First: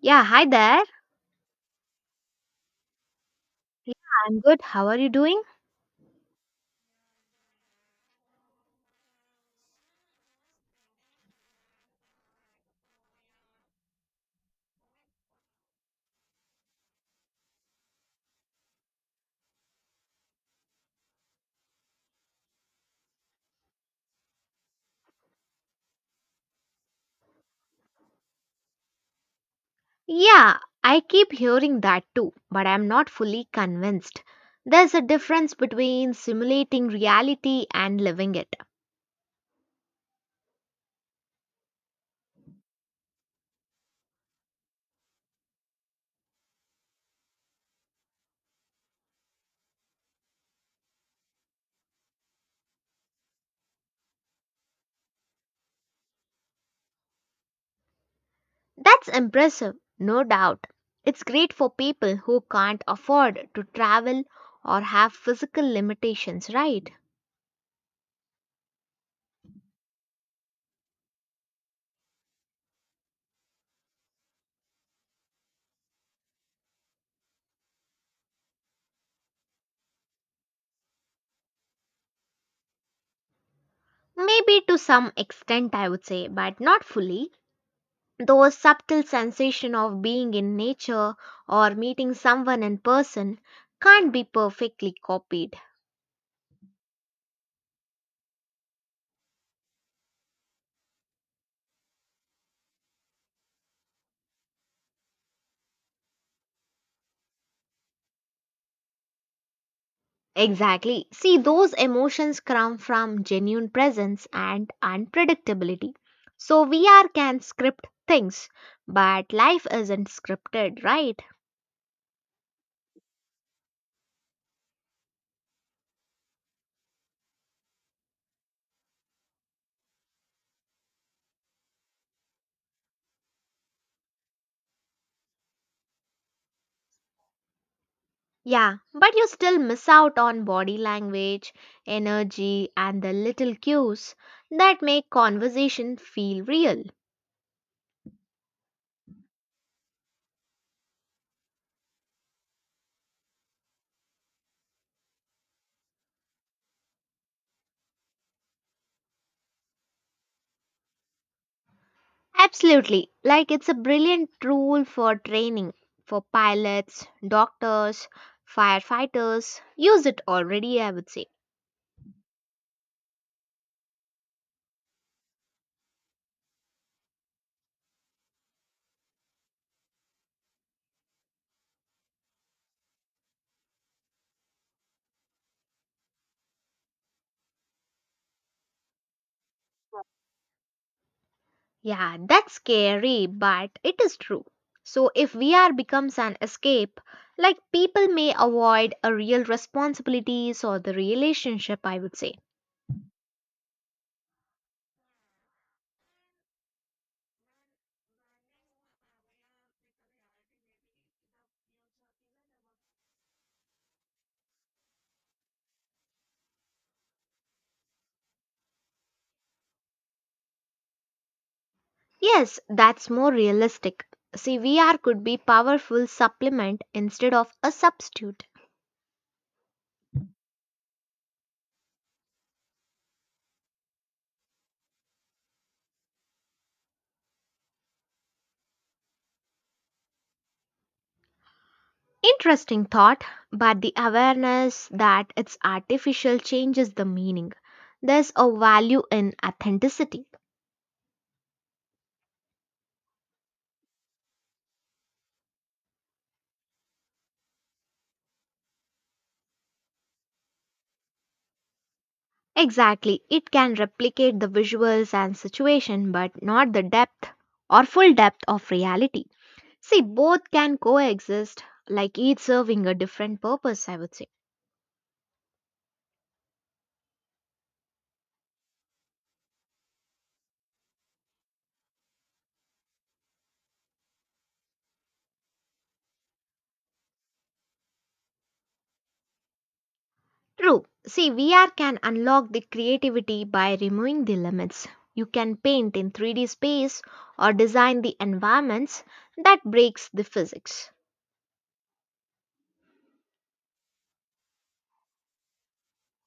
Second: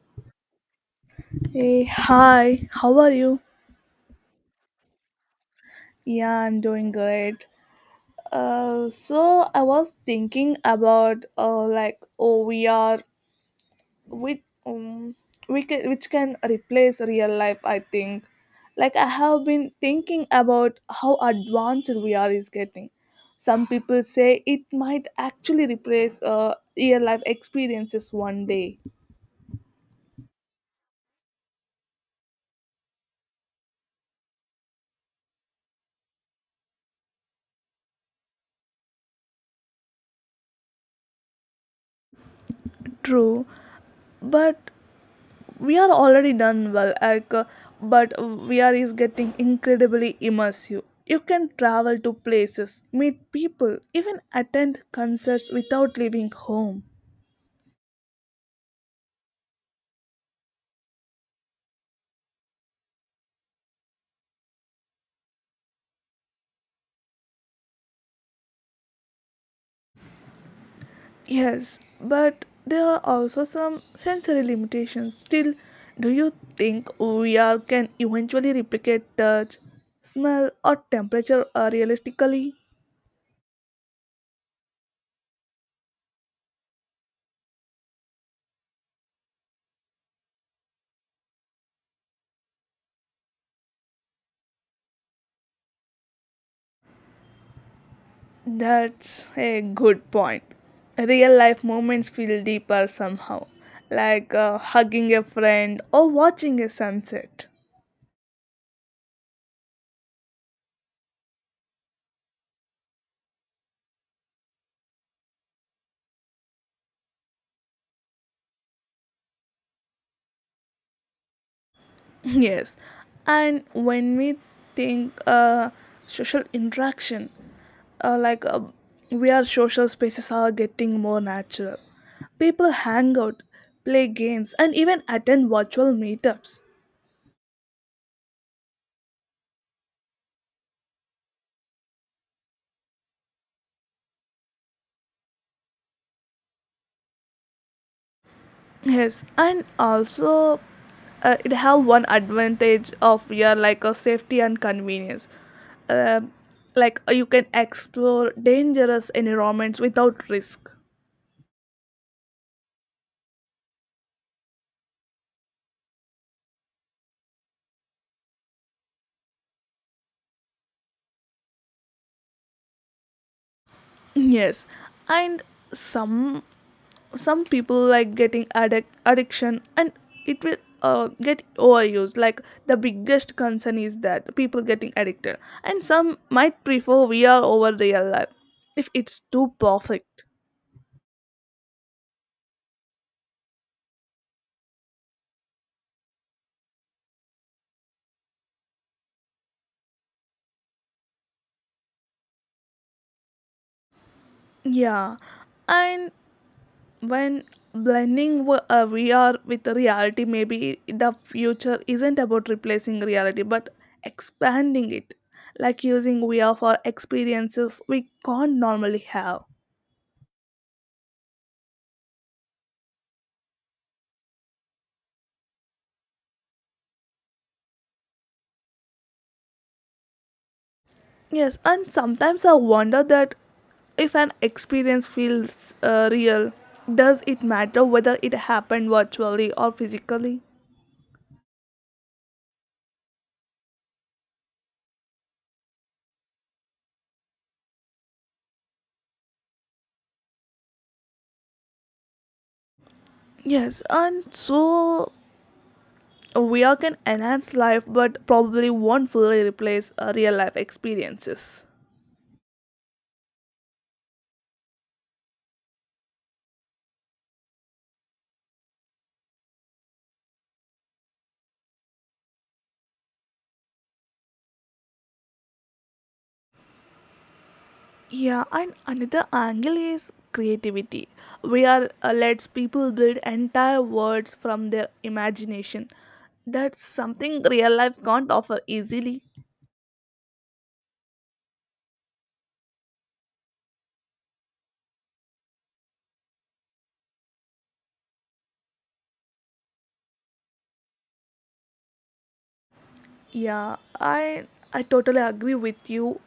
Yeah, hi there. Hey, hi, how are you? Yeah, I'm good. How are you doing? Yeah, I'm doing great. So I was thinking about like OVR with um, we can, which can replace real life. I think, like I have been thinking about how advanced VR is getting. Some people say it might actually replace real life experiences one day. Yeah, I keep hearing that too, but I'm not fully convinced. There's a difference between simulating reality and living it. True, but we are already done well but VR is getting incredibly immersive. You can travel to places, meet people, even attend concerts without leaving home. That's impressive, no doubt. It's great for people who can't afford to travel or have physical limitations, right? Yes, but there are also some sensory limitations still. Do you think VR can eventually replicate touch, smell or temperature realistically? Maybe to some extent, I would say, but not fully. Those subtle sensation of being in nature or meeting someone in person can't be perfectly copied. That's a good point. Real life moments feel deeper somehow, like hugging a friend or watching a sunset. Exactly. See, those emotions come from genuine presence and unpredictability. So, VR can script things, but life isn't scripted, right? Yes, and when we think social interaction, uh, like uh, we are social spaces are getting more natural. People hang out, play games, and even attend virtual meetups. Yeah, but you still miss out on body language, energy, and the little cues that make conversation feel real. Yes, and also it have one advantage of your like a safety and convenience. Um you can explore dangerous environments without risk. Absolutely. Like it's a brilliant tool for training for pilots, doctors, firefighters. Use it already, I would say. Yes, and some some people like getting addiction and it will get overused. Like the biggest concern is that people getting addicted, and some might prefer VR over real life if it's too perfect. Yeah, that's scary, but it is true. So if VR becomes an escape, like people may avoid a real responsibilities or the relationship, I would say. Yeah, and when blending VR with reality, maybe the future isn't about replacing reality but expanding it, like using VR for experiences we can't normally have. Yes, that's more realistic. See, VR could be powerful supplement instead of a substitute. Yes, and sometimes I wonder that if an experience feels real, does it matter whether it happened virtually or physically? Interesting thought, but the awareness that it's artificial changes the meaning. There's a value in authenticity. Yes, and so VR can enhance life but probably won't fully replace real life experiences. Exactly, it can replicate the visuals and situation, but not the depth or full depth of reality. See, both can coexist, like each serving a different purpose, I would say. Yeah, and another angle is creativity. We are lets people build entire worlds from their imagination. That's something real life can't offer easily. True. See, VR can unlock the creativity by removing the limits. You can paint in 3D space or design the environments that breaks the physics. Yeah, I totally agree with you.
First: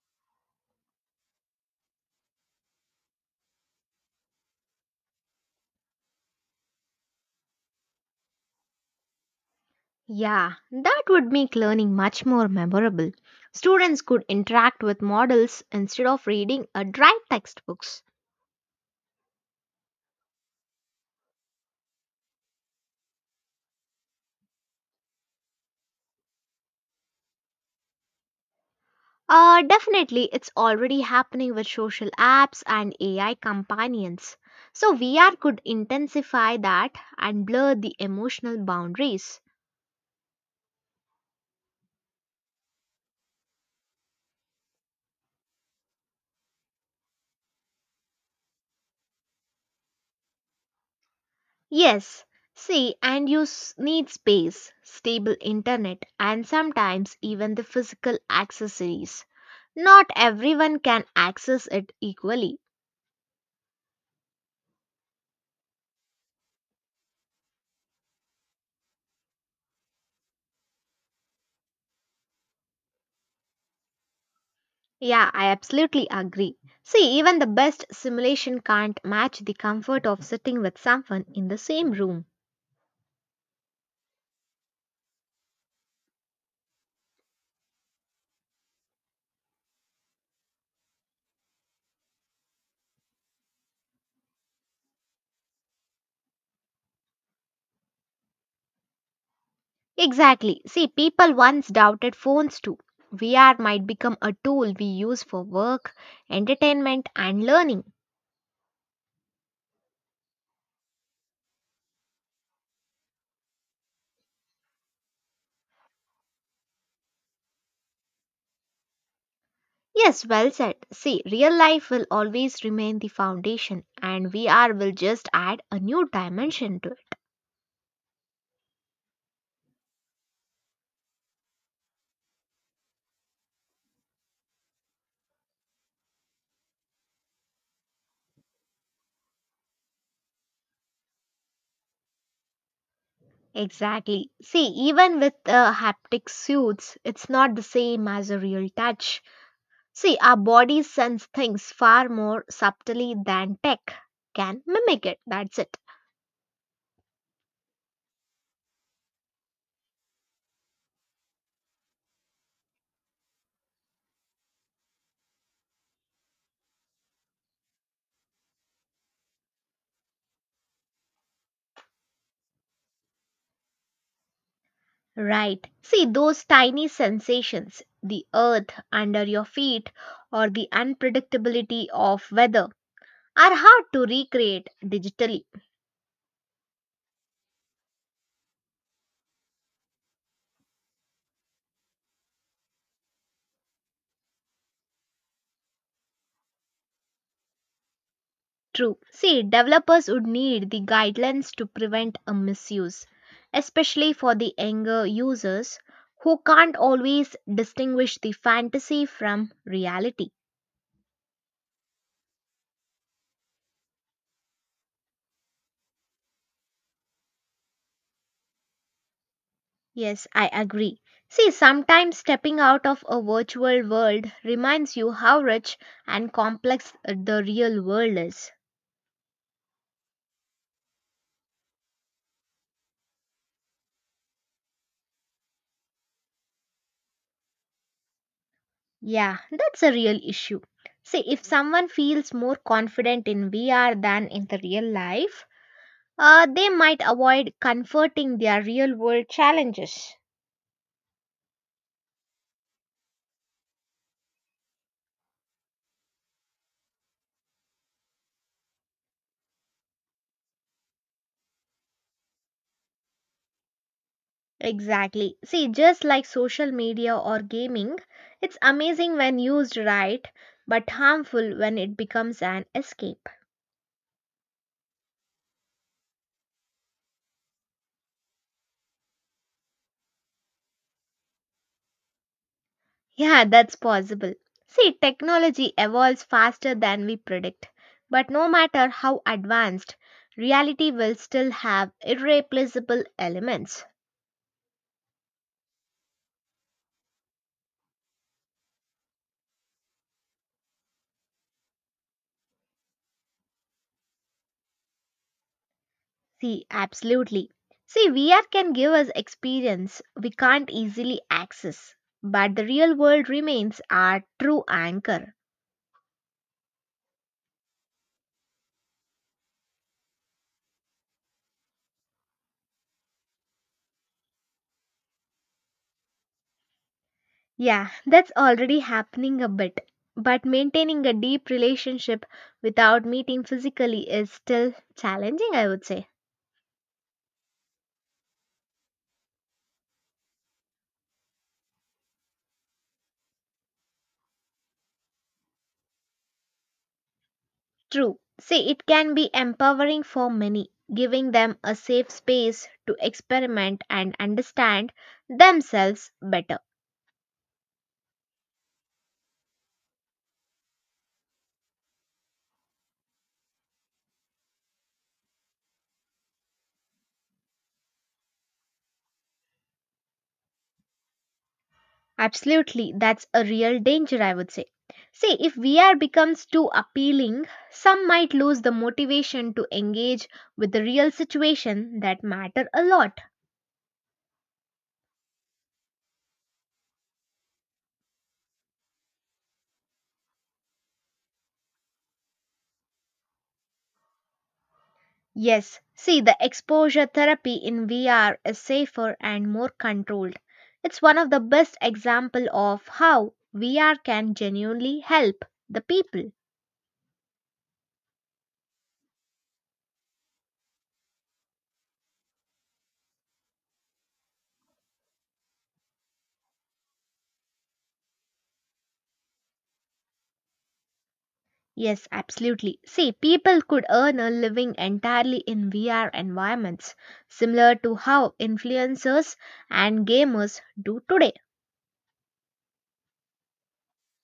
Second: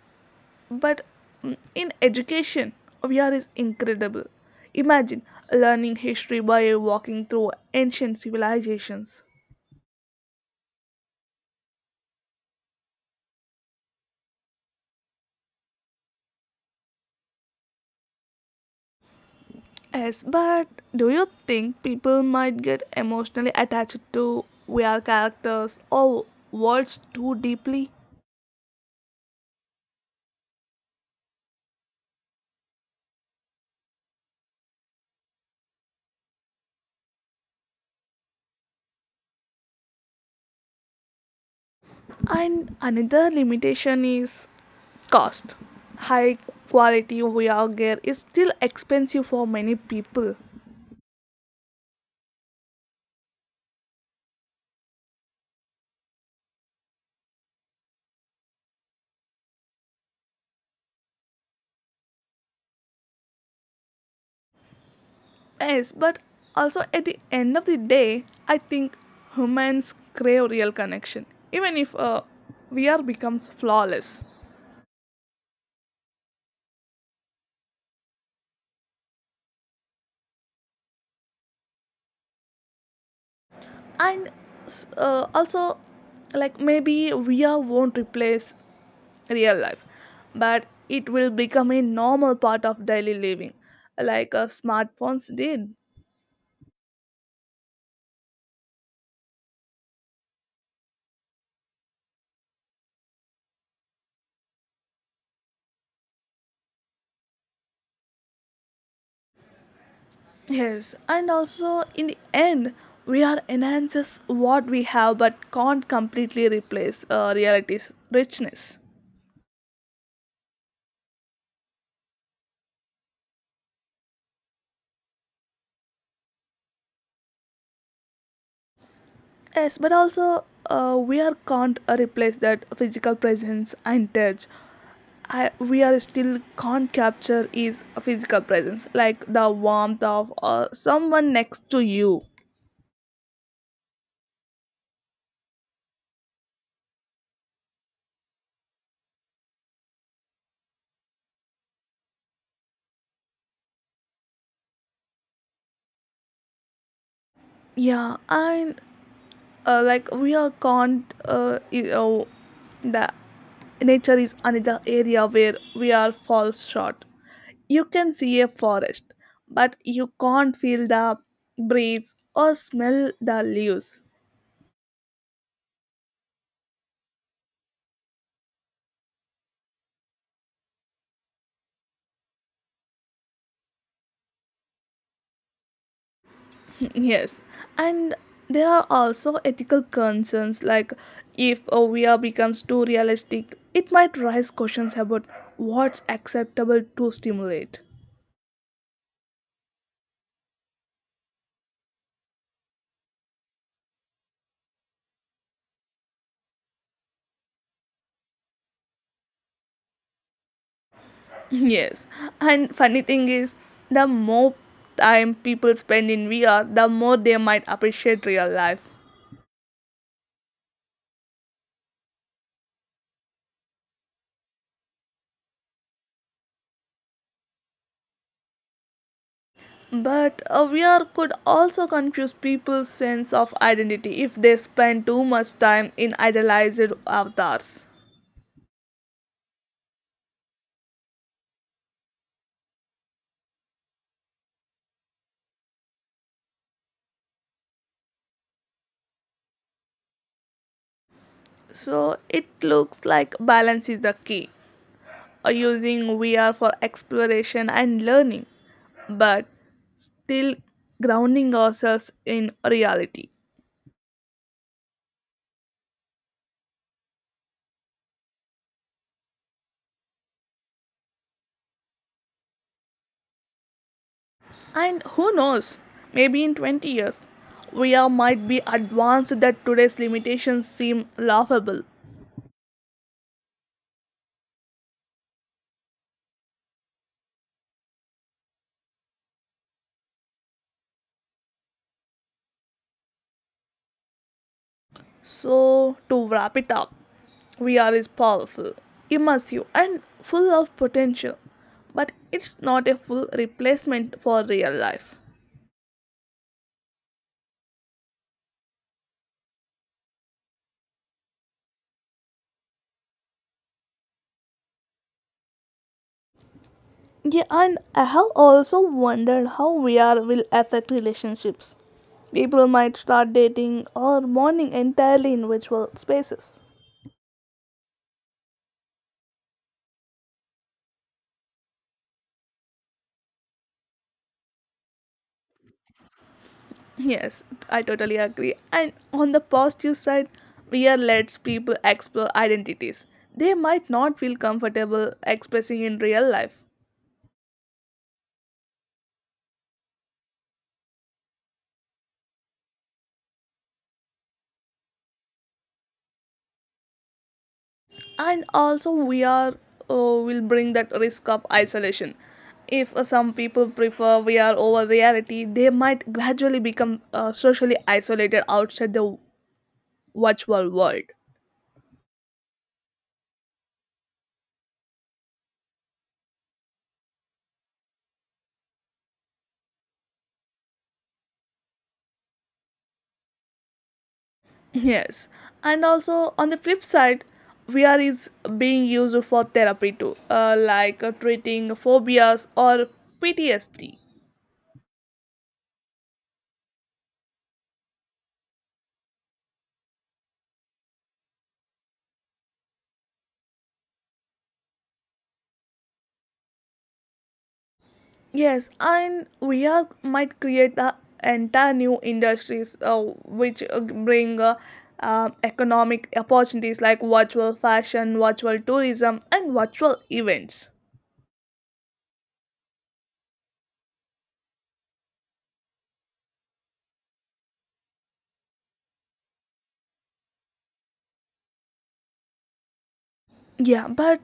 But in education, VR is incredible. Imagine learning history by walking through ancient civilizations. Yeah, that would make learning much more memorable. Students could interact with models instead of reading a dry textbooks. Yes, but do you think people might get emotionally attached to VR characters or worlds too deeply? Definitely, it's already happening with social apps and AI companions. So, VR could intensify that and blur the emotional boundaries. And another limitation is cost. High quality VR gear is still expensive for many people. Yes, see, and you need space, stable internet, and sometimes even the physical accessories. Not everyone can access it equally. Yes, but also at the end of the day, I think humans crave real connection, even if VR becomes flawless. Yeah, I absolutely agree. See, even the best simulation can't match the comfort of sitting with someone in the same room. And also, like maybe VR won't replace real life, but it will become a normal part of daily living, like smartphones did. Exactly. See, people once doubted phones too. VR might become a tool we use for work, entertainment, and learning. Yes, and also in the end, VR enhances what we have but can't completely replace reality's richness. Yes, well said. See, real life will always remain the foundation, and VR will just add a new dimension to it. Yes, but also we are can't replace that physical presence and touch. I, we are still can't capture is a physical presence like the warmth of someone next to you. Exactly. See, even with haptic suits, it's not the same as a real touch. See, our bodies sense things far more subtly than tech can mimic it. That's it. Yeah and like we are can't the nature is another area where we are fall short. You can see a forest but you can't feel the breeze or smell the leaves. Right. See, those tiny sensations, the earth under your feet, or the unpredictability of weather, are hard to recreate digitally. Yes, and there are also ethical concerns like if a VR becomes too realistic, it might raise questions about what's acceptable to stimulate. True. See, developers would need the guidelines to prevent a misuse, especially for the younger users who can't always distinguish the fantasy from reality. Yes, and funny thing is, the more time people spend in VR, the more they might appreciate real life. Yes, I agree. See, sometimes stepping out of a virtual world reminds you how rich and complex the real world is. But a VR could also confuse people's sense of identity if they spend too much time in idealized avatars. Yeah, that's a real issue. See, if someone feels more confident in VR than in the real life, they might avoid confronting their real world challenges. So it looks like balance is the key, using VR for exploration and learning, but still grounding ourselves in reality. Exactly. See, just like social media or gaming, it's amazing when used right, but harmful when it becomes an escape. And who knows, maybe in 20 years, VR might be advanced that today's limitations seem laughable. Yeah, that's possible. See, technology evolves faster than we predict, but no matter how advanced, reality will still have irreplaceable elements. So, to wrap it up, VR is powerful, immersive, and full of potential, but it's not a full replacement for real life. See, absolutely. See, VR can give us experience we can't easily access, but the real world remains our true anchor. Yeah, and I have also wondered how VR will affect relationships. People might start dating or bonding entirely in virtual spaces. Yeah, that's already happening a bit, but maintaining a deep relationship without meeting physically is still challenging, I would say. Yes, I totally agree. And on the positive side, VR lets people explore identities they might not feel comfortable expressing in real life. True. See, it can be empowering for many, giving them a safe space to experiment and understand themselves better. And also we are uh, will bring that risk of isolation. If some people prefer VR over reality, they might gradually become socially isolated outside the virtual world. Absolutely, that's a real danger, I would say. See, if VR becomes too appealing, some might lose the motivation to engage with the real situation that matter a lot. Yes, and also on the flip side, vr is being used for therapy too treating phobias or PTSD. Yes, see, the exposure therapy in VR is safer and more controlled. It's one of the best example of how VR can genuinely help the people. Yes, and we are might create the entire new industries which bring economic opportunities like virtual fashion, virtual tourism, and virtual events. Yes, absolutely. See, people could earn a living entirely in VR environments, similar to how influencers and gamers do today. Yeah, but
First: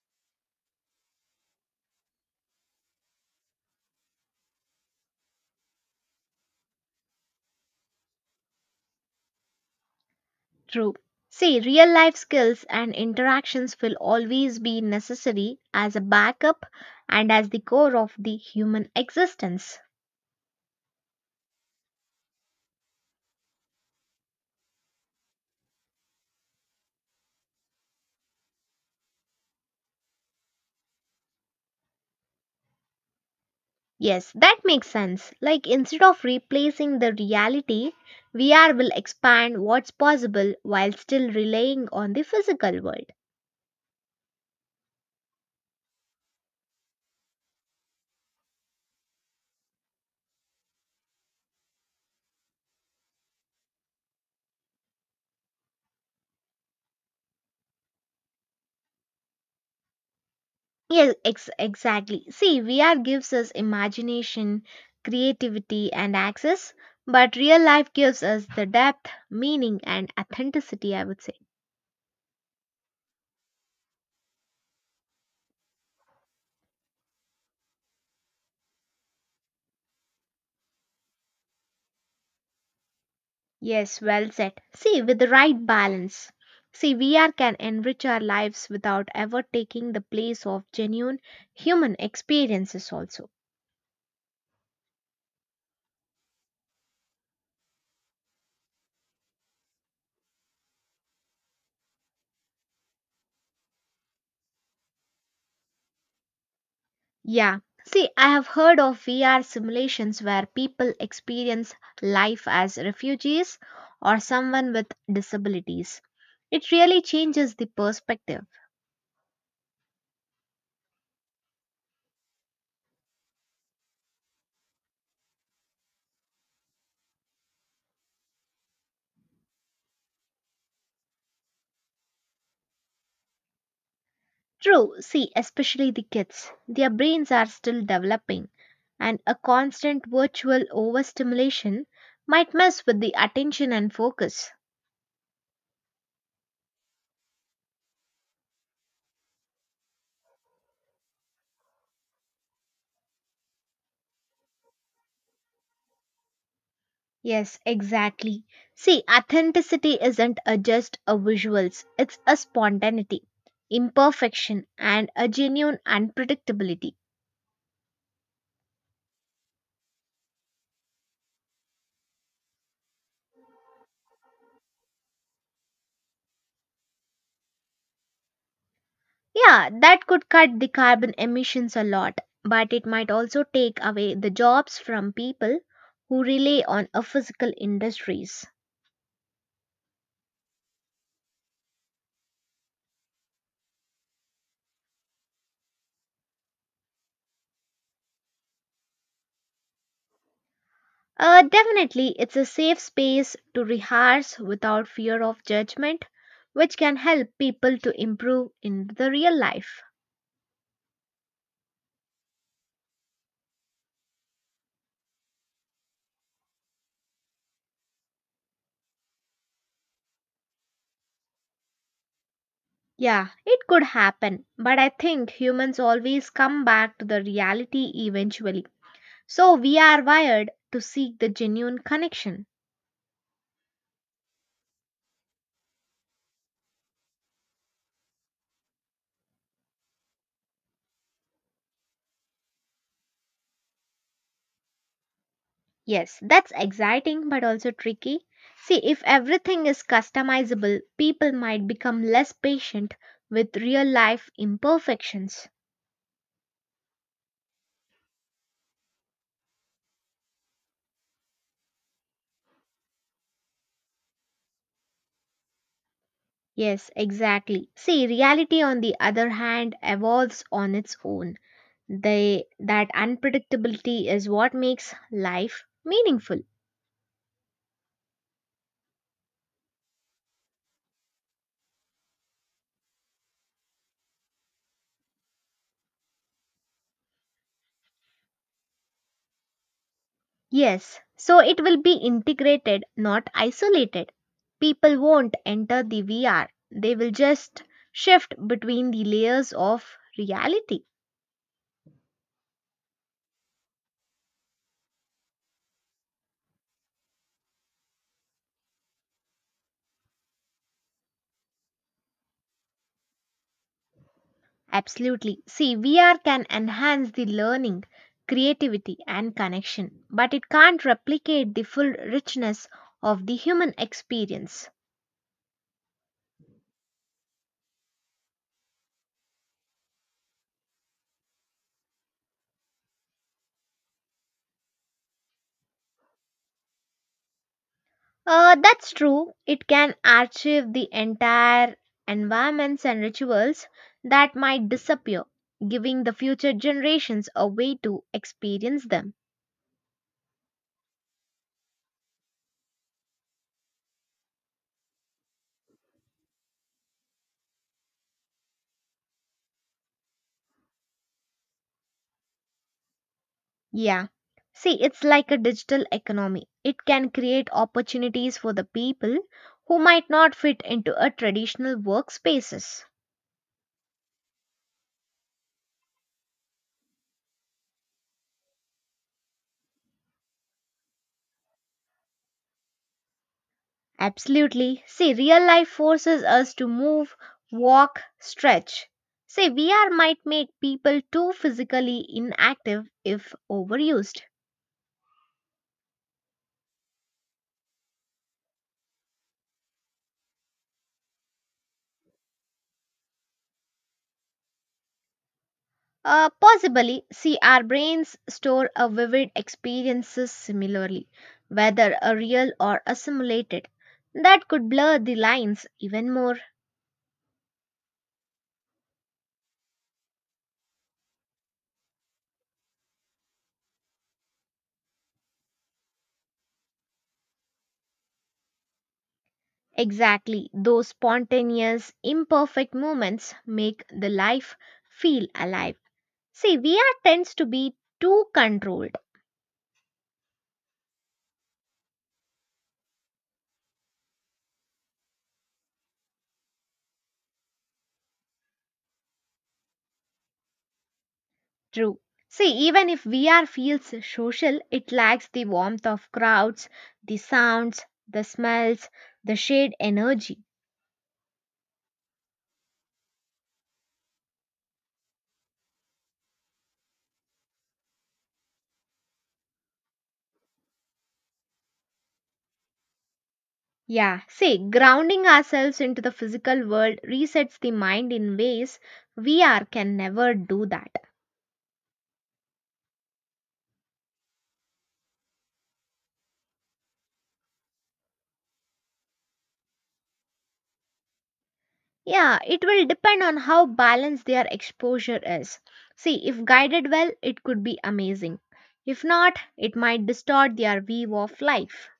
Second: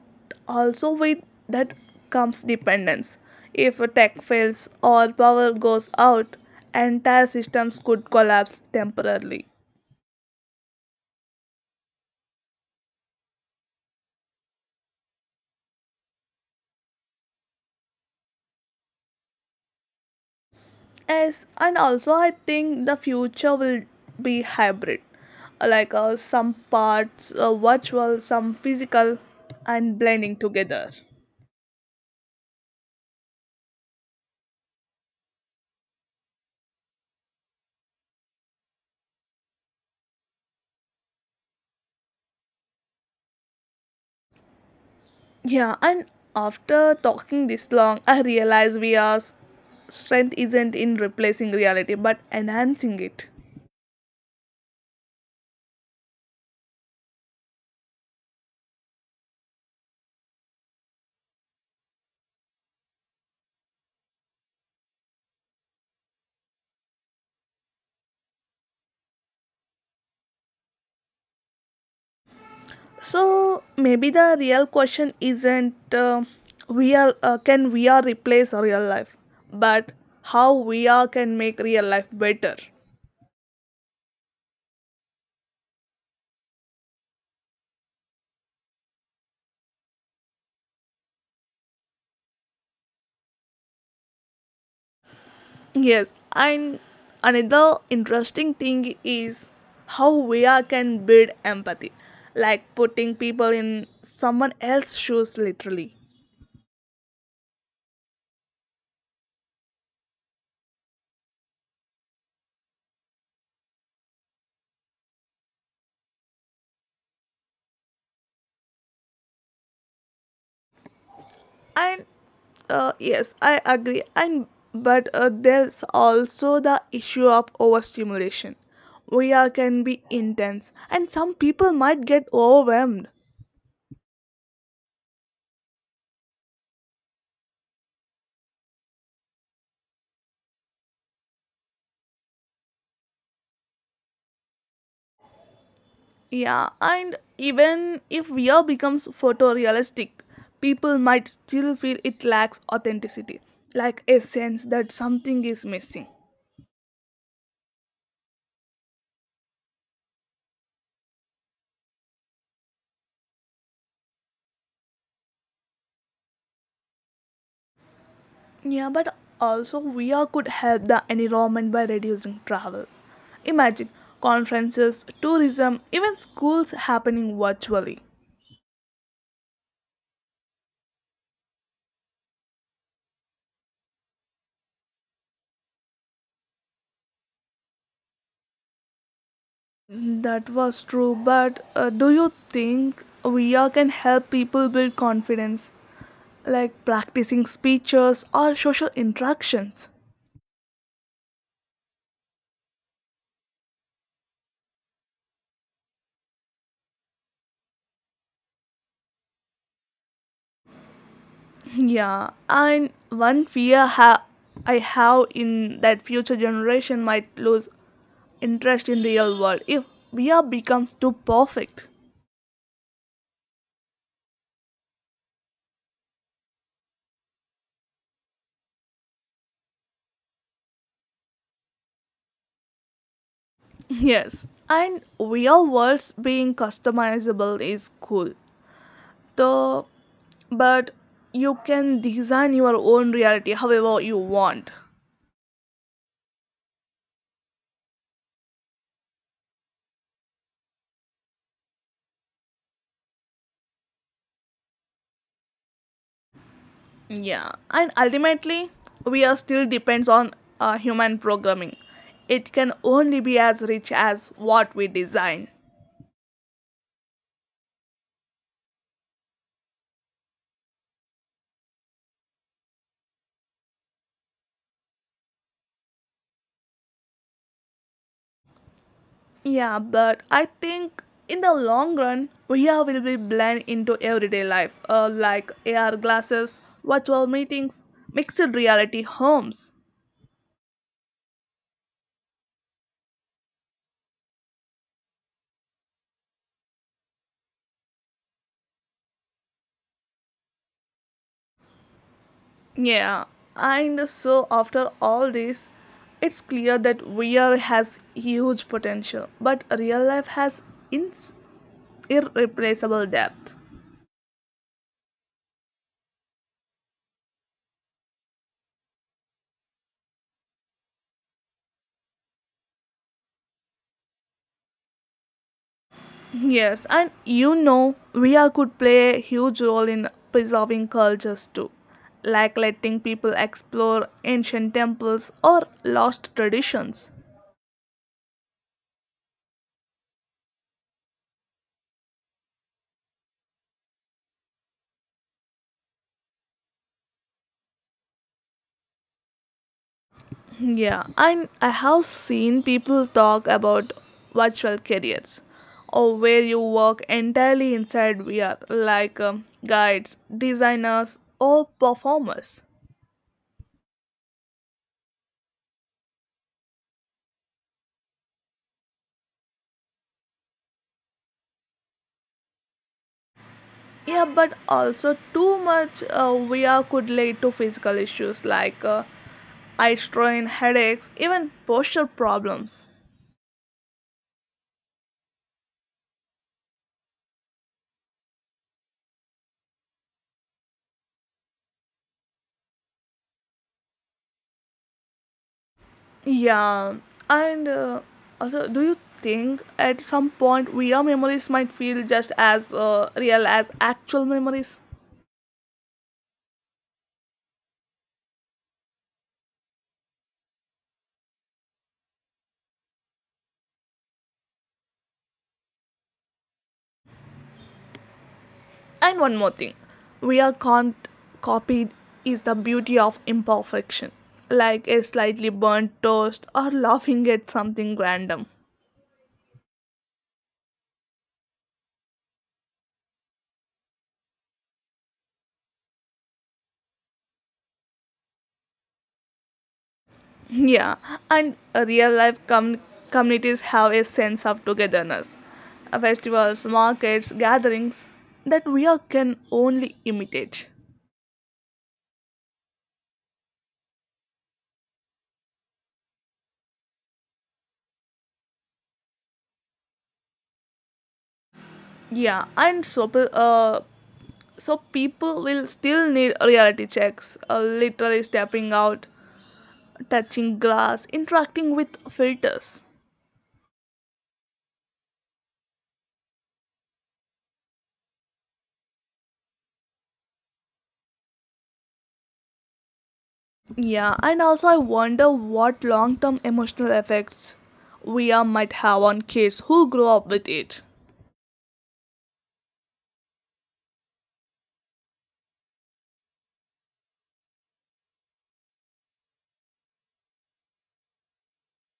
also with that comes dependence. If a tech fails or power goes out, entire systems could collapse temporarily. True. See, real life skills and interactions will always be necessary as a backup and as the core of the human existence. Yes, and also I think the future will be hybrid, like some parts virtual, some physical, and blending together. Yes, that makes sense. Like, instead of replacing the reality, VR will expand what's possible while still relying on the physical world. Yeah, and after talking this long, I realize we are strength isn't in replacing reality but enhancing it. Yes, exactly. See, VR gives us imagination, creativity, and access, but real life gives us the depth, meaning, and authenticity, I would say. So maybe the real question isn't we are can we are replace real life, but how we are can make real life better. Yes, well said. See, with the right balance. See, VR can enrich our lives without ever taking the place of genuine human experiences, also. Yes, and another interesting thing is how VR can build empathy, like putting people in someone else's shoes literally. Yeah. See, I have heard of VR simulations where people experience life as refugees or someone with disabilities. It really changes the perspective. And yes, I agree. And but there's also the issue of overstimulation. VR can be intense, and some people might get overwhelmed. True, see, especially the kids. Their brains are still developing, and a constant virtual overstimulation might mess with the attention and focus. Yeah, and even if VR becomes photorealistic, people might still feel it lacks authenticity, like a sense that something is missing. Yes, exactly. See, authenticity isn't a just a visuals, it's a spontaneity, imperfection, and a genuine unpredictability. Yeah, but also VR could help the environment by reducing travel. Imagine conferences, tourism, even schools happening virtually. Yeah, that could cut the carbon emissions a lot, but it might also take away the jobs from people who rely on a physical industries. That was true, but do you think VR can help people build confidence, like practicing speeches or social interactions? Definitely, it's a safe space to rehearse without fear of judgment, which can help people to improve in the real life. Yeah, and one fear I have in that future generation might lose interest in real world if VR becomes too perfect. Yeah, it could happen, but I think humans always come back to the reality eventually. So we are wired to seek the genuine connection. Yes, and real worlds being customizable is cool, though. But you can design your own reality however you want. Yes, that's exciting but also tricky. See, if everything is customizable, people might become less patient with real life imperfections. Yeah, and ultimately, VR still depends on human programming. It can only be as rich as what we design. Yes, exactly. See, reality on the other hand evolves on its own. They, that unpredictability is what makes life meaningful. Yeah, but I think in the long run, VR will be blend into everyday life, like AR glasses, virtual meetings, mixed reality homes. Yes, so it will be integrated, not isolated. People won't enter the VR, they will just shift between the layers of reality. Yeah, and so after all this, it's clear that VR has huge potential, but real life has ins- irreplaceable depth. Absolutely. See, VR can enhance the learning, creativity, and connection, but it can't replicate the full richness of the human experience. Yes, and you know, VR could play a huge role in preserving cultures too, like letting people explore ancient temples or lost traditions. That's true. It can archive the entire environments and rituals that might disappear, giving the future generations a way to experience them. Yeah, and I have seen people talk about virtual careers or where you work entirely inside VR, like guides, designers, or performers. Yeah. See, it's like a digital economy. It can create opportunities for the people who might not fit into a traditional workspaces. Yeah, but also too much VR could lead to physical issues like eye strain, headaches, even posture problems. Absolutely. See, real life forces us to move, walk, stretch. See, VR might make people too physically inactive if overused. Yeah, and also, do you think at some point VR memories might feel just as real as actual memories? Possibly, see, our brains store a vivid experiences similarly, whether a real or a simulated. That could blur the lines even more. And one more thing, VR can't copy is the beauty of imperfection, like a slightly burnt toast or laughing at something random. Exactly, those spontaneous, imperfect moments make the life feel alive. See, we are tends to be too controlled. Yeah, and real life communities have a sense of togetherness. Festivals, markets, gatherings that we all can only imitate. True. See, even if we are feels social, it lacks the warmth of crowds, the sounds, the smells, the shared energy. Yeah, and so, so people will still need reality checks, literally stepping out, touching grass, interacting with filters. Yeah, see, grounding ourselves into the physical world resets the mind in ways we are can never do that. Yeah, and also I wonder what long term emotional effects VR might have on kids who grow up with it. Yeah, it will depend on how balanced their exposure is. See, if guided well, it could be amazing. If not, it might distort their view of life.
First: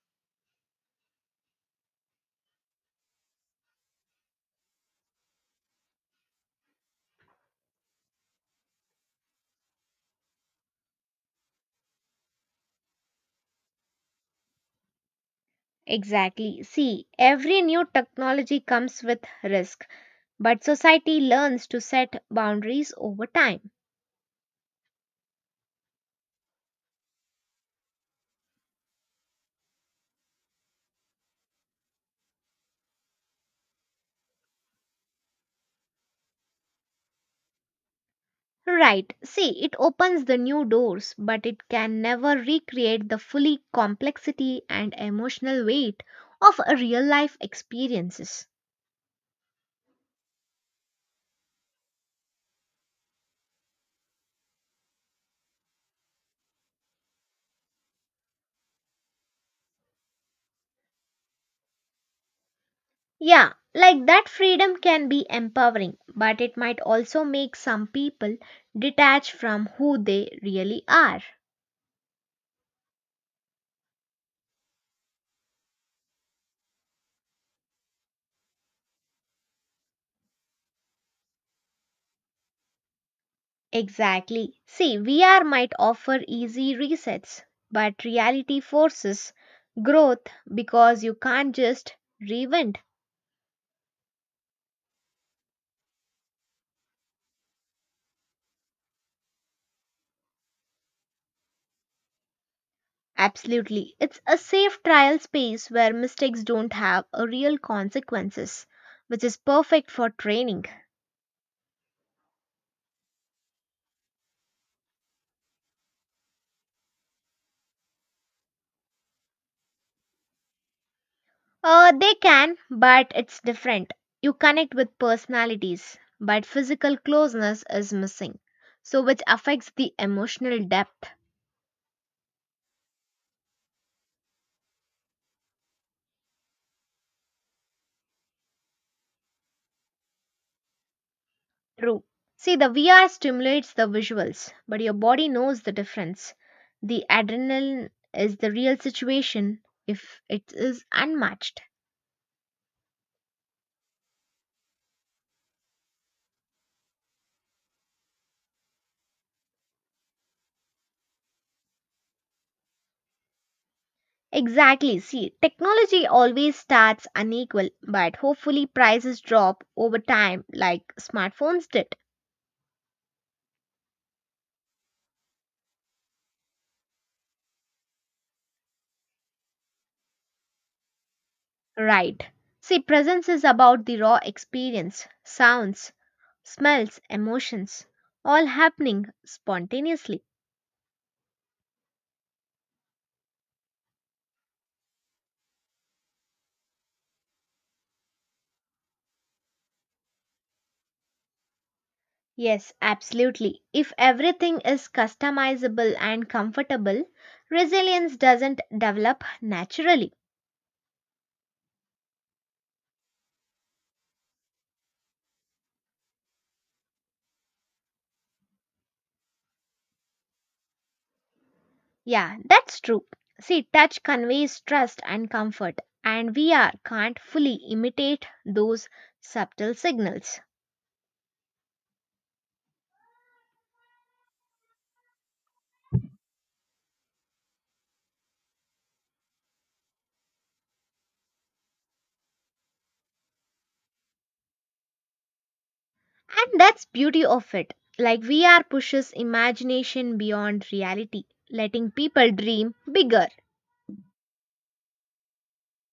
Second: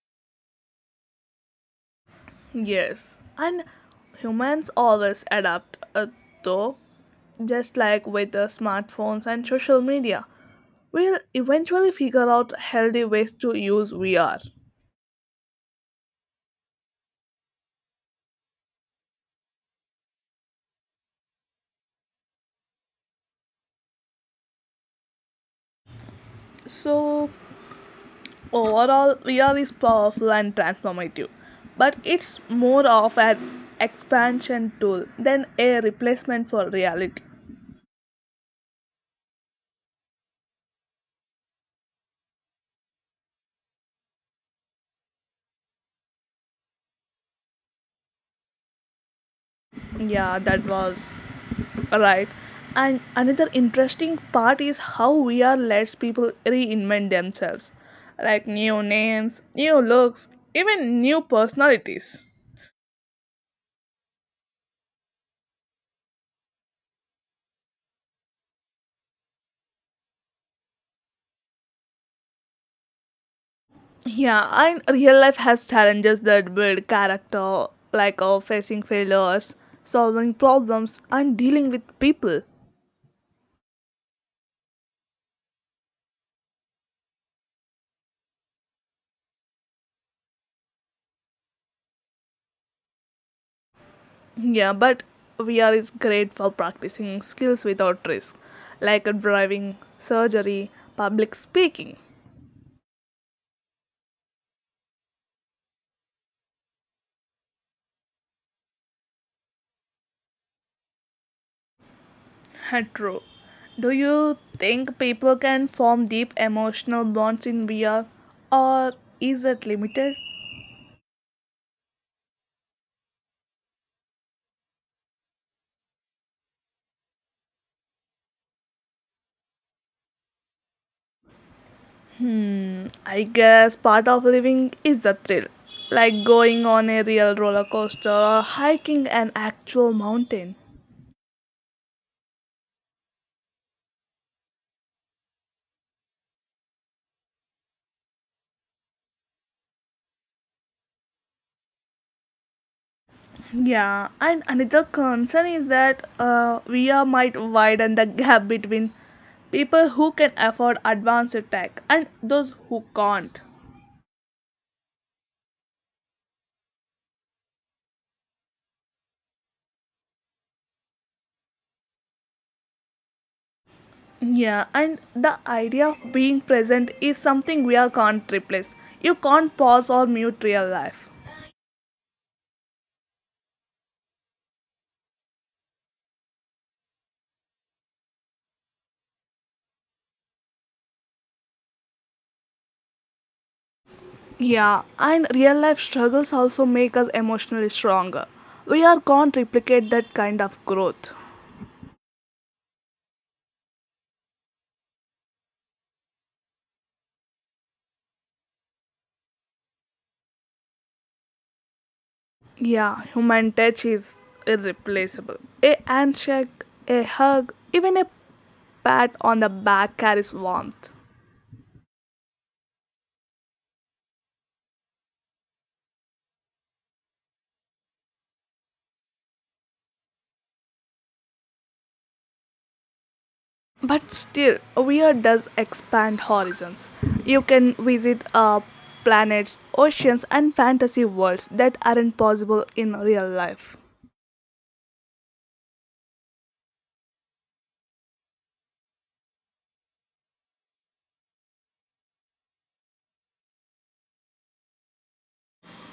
Yes, and humans always adapt, though, just like with the smartphones and social media. We'll eventually figure out healthy ways to use VR. Exactly. See, every new technology comes with risk, but society learns to set boundaries over time. So, overall, VR is powerful and transformative, but it's more of an expansion tool than a replacement for reality. Right. See, it opens the new doors, but it can never recreate the fully complexity and emotional weight of a real life experiences. Yeah, that was right. And another interesting part is how VR lets people reinvent themselves, like new names, new looks, even new personalities. Yeah, like that freedom can be empowering, but it might also make some people detach from who they really are. Yeah, and real life has challenges that build character, like facing failures, solving problems, and dealing with people. Exactly. See, VR might offer easy resets, but reality forces growth because you can't just reinvent. Yeah, but VR is great for practicing skills without risk, like driving, surgery, public speaking. Absolutely. It's a safe trial space where mistakes don't have a real consequences, which is perfect for training. True. Do you think people can form deep emotional bonds in VR or is that limited? They can, but it's different. You connect with personalities, but physical closeness is missing, so which affects the emotional depth. Hmm, I guess part of living is the thrill, like going on a real roller coaster or hiking an actual mountain. True. See, the VR stimulates the visuals, but your body knows the difference. The adrenaline is the real situation if it is unmatched. Yeah, and another concern is that VR might widen the gap between people who can afford advanced tech and those who can't. Exactly. See, technology always starts unequal, but hopefully prices drop over time like smartphones did. Yeah, and the idea of being present is something we are can't replace. You can't pause or mute real life. Right. See, presence is about the raw experience, sounds, smells, emotions, all happening spontaneously. Yeah, and real life struggles also make us emotionally stronger. We are can't replicate that kind of growth. Yes, absolutely. If everything is customizable and comfortable, resilience doesn't develop naturally. Yeah, human touch is irreplaceable. A handshake, a hug, even a pat on the back carries warmth. Yeah, that's true. See, touch conveys trust and comfort, and VR can't fully imitate those subtle signals. But still, VR does expand horizons. You can visit planets, oceans, and fantasy worlds that aren't possible in real life. And that's beauty of it. Like VR pushes imagination beyond reality, letting people dream bigger.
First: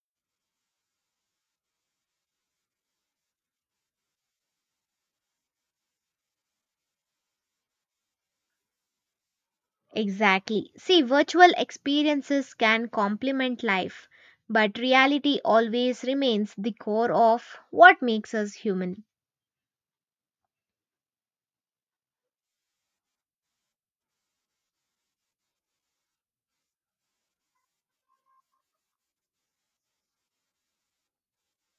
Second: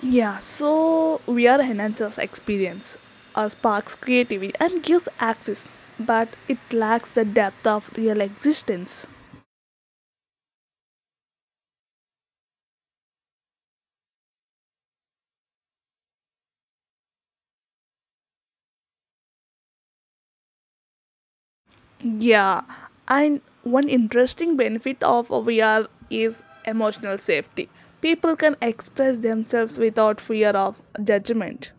Yeah, so VR enhances experience, sparks creativity, and gives access, but it lacks the depth of real existence. Exactly. See, virtual experiences can complement life, but reality always remains the core of what makes us human. Yeah, and one interesting benefit of VR is emotional safety. People can express themselves without fear of judgment.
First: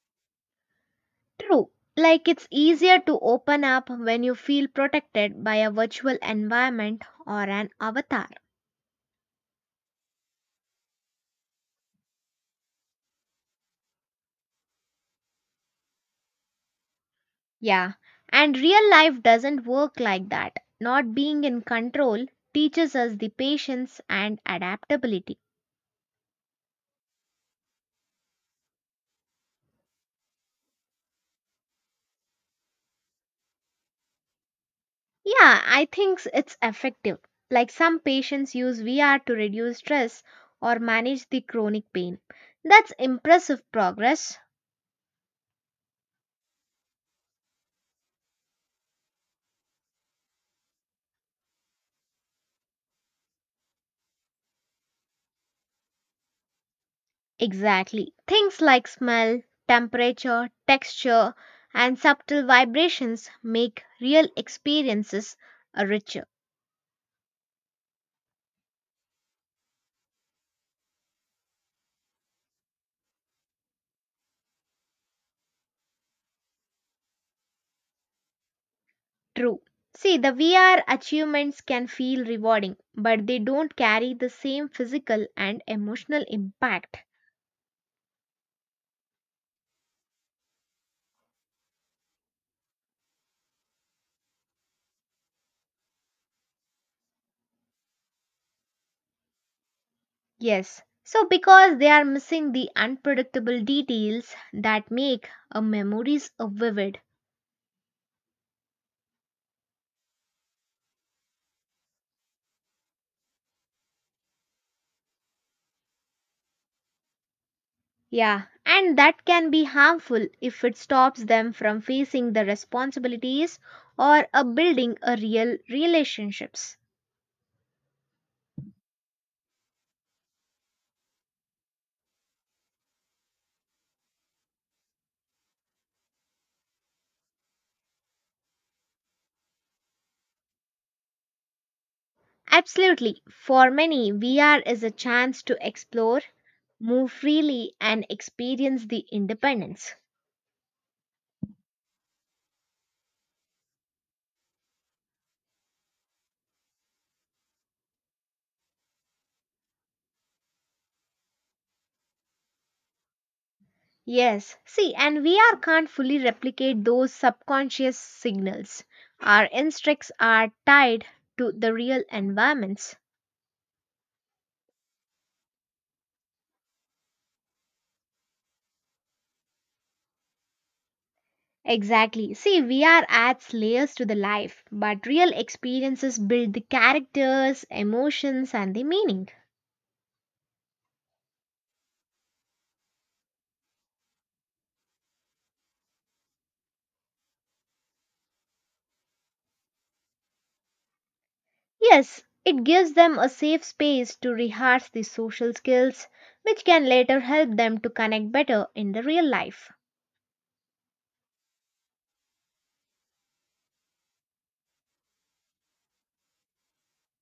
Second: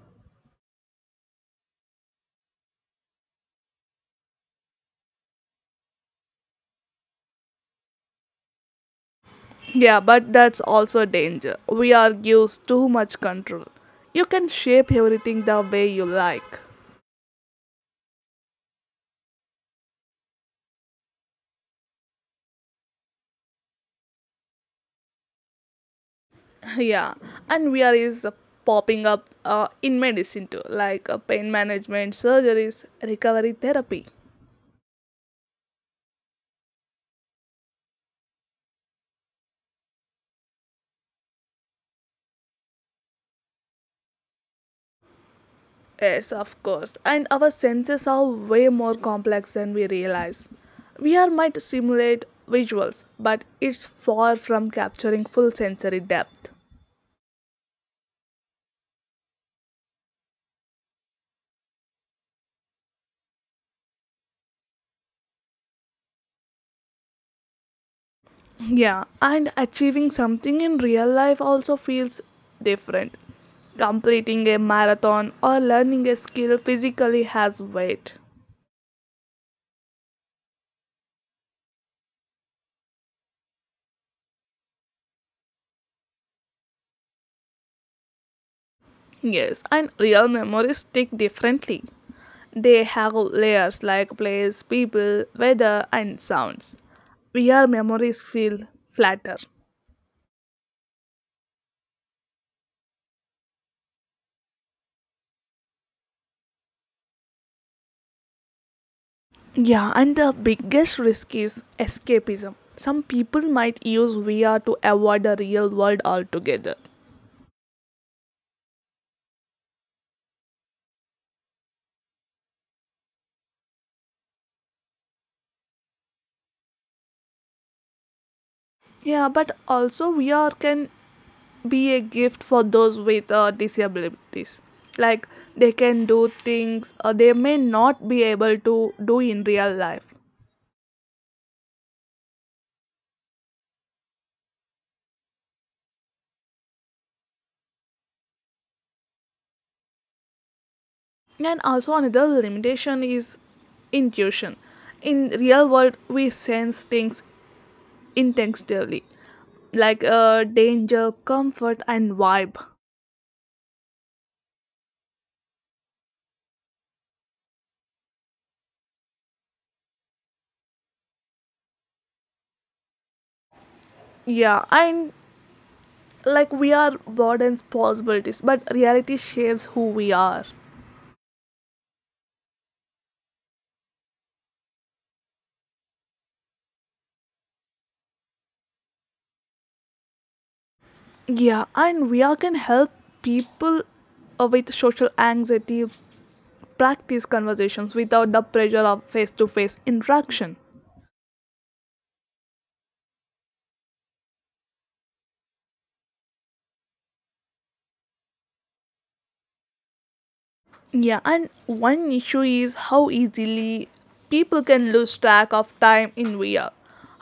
True. Like it's easier to open up when you feel protected by a virtual environment or an avatar. Yeah, but that's also a danger. We are gives too much control. You can shape everything the way you like. Yeah. And real life doesn't work like that. Not being in control teaches us the patience and adaptability. Yeah, and we are is popping up in medicine too, like pain management, surgeries, recovery therapy. Yeah, I think it's effective. Like some patients use VR to reduce stress or manage the chronic pain. That's impressive progress. Yes, of course. And our senses are way more complex than we realize. VR might simulate visuals, but it's far from capturing full sensory depth. Exactly. Things like smell, temperature, texture, and subtle vibrations make real experiences richer. Yeah, and achieving something in real life also feels different. Completing a marathon or learning a skill physically has weight. True. See, the VR achievements can feel rewarding, but they don't carry the same physical and emotional impact. Yes, and real memories stick differently. They have layers like place, people, weather, and sounds. Real memories feel flatter. Yes. So, because they are missing the unpredictable details that make a memories a vivid. Yeah, and the biggest risk is escapism. Some people might use VR to avoid the real world altogether. Yeah, and that can be harmful if it stops them from facing the responsibilities or a building a real relationships. Yeah, but also VR can be a gift for those with disabilities, like they can do things they may not be able to do in real life. Absolutely. For many, VR is a chance to explore, move freely and experience the independence. And also another limitation is intuition. In real world we sense things instinctively, like danger, comfort and vibe. Yes, see, and VR can't fully replicate those subconscious signals. Our instincts are tied to the real environments. Yeah and like we are broadens possibilities but reality shapes who we are. Exactly. See, VR adds layers to the life, but real experiences build the characters, emotions, and the meaning. Yeah and we are can help people with social anxiety practice conversations without the pressure of face to face interaction. Yes, it gives them a safe space to rehearse the social skills, which can later help them to connect better in the real life. Yeah, and one issue is how easily people can lose track of time in VR.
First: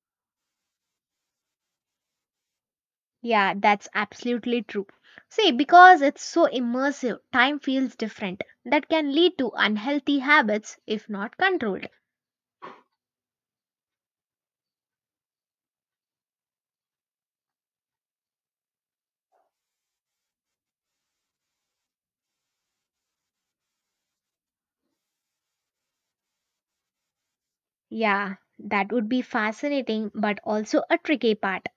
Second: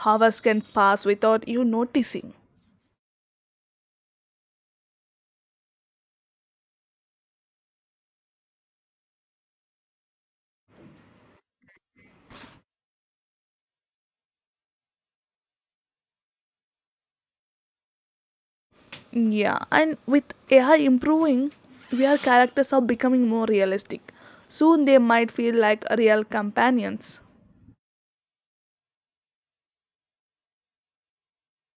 Hours can pass without you noticing. Yeah, that's absolutely true. See, because it's so immersive, time feels different. That can lead to unhealthy habits if not controlled. Yeah, and with AI improving, VR characters are becoming more realistic. Soon they might feel like real companions. Yeah, that would be fascinating, but also a tricky part.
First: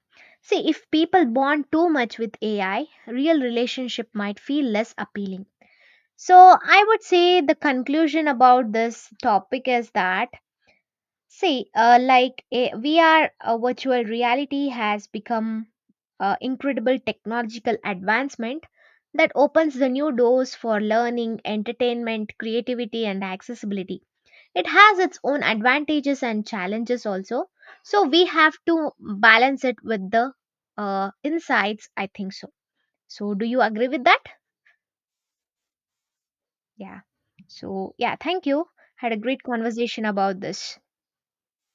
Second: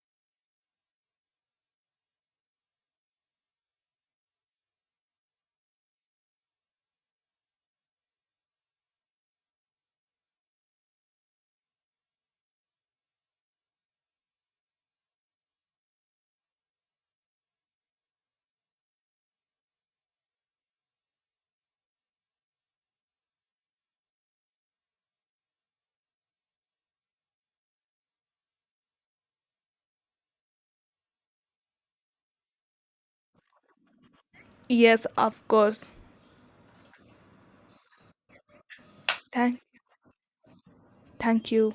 See, if people bond too much with AI, real relationship might feel less appealing. So, I would say the conclusion about this topic is that, see, like a VR virtual reality has become incredible technological advancement that opens the new doors for learning, entertainment, creativity, and accessibility. It has its own advantages and challenges also. So we have to balance it with the insights. I think so. So do you agree with that? Yes, of course. Yeah. So yeah, thank you. Had a great Thank, conversation about this. thank you.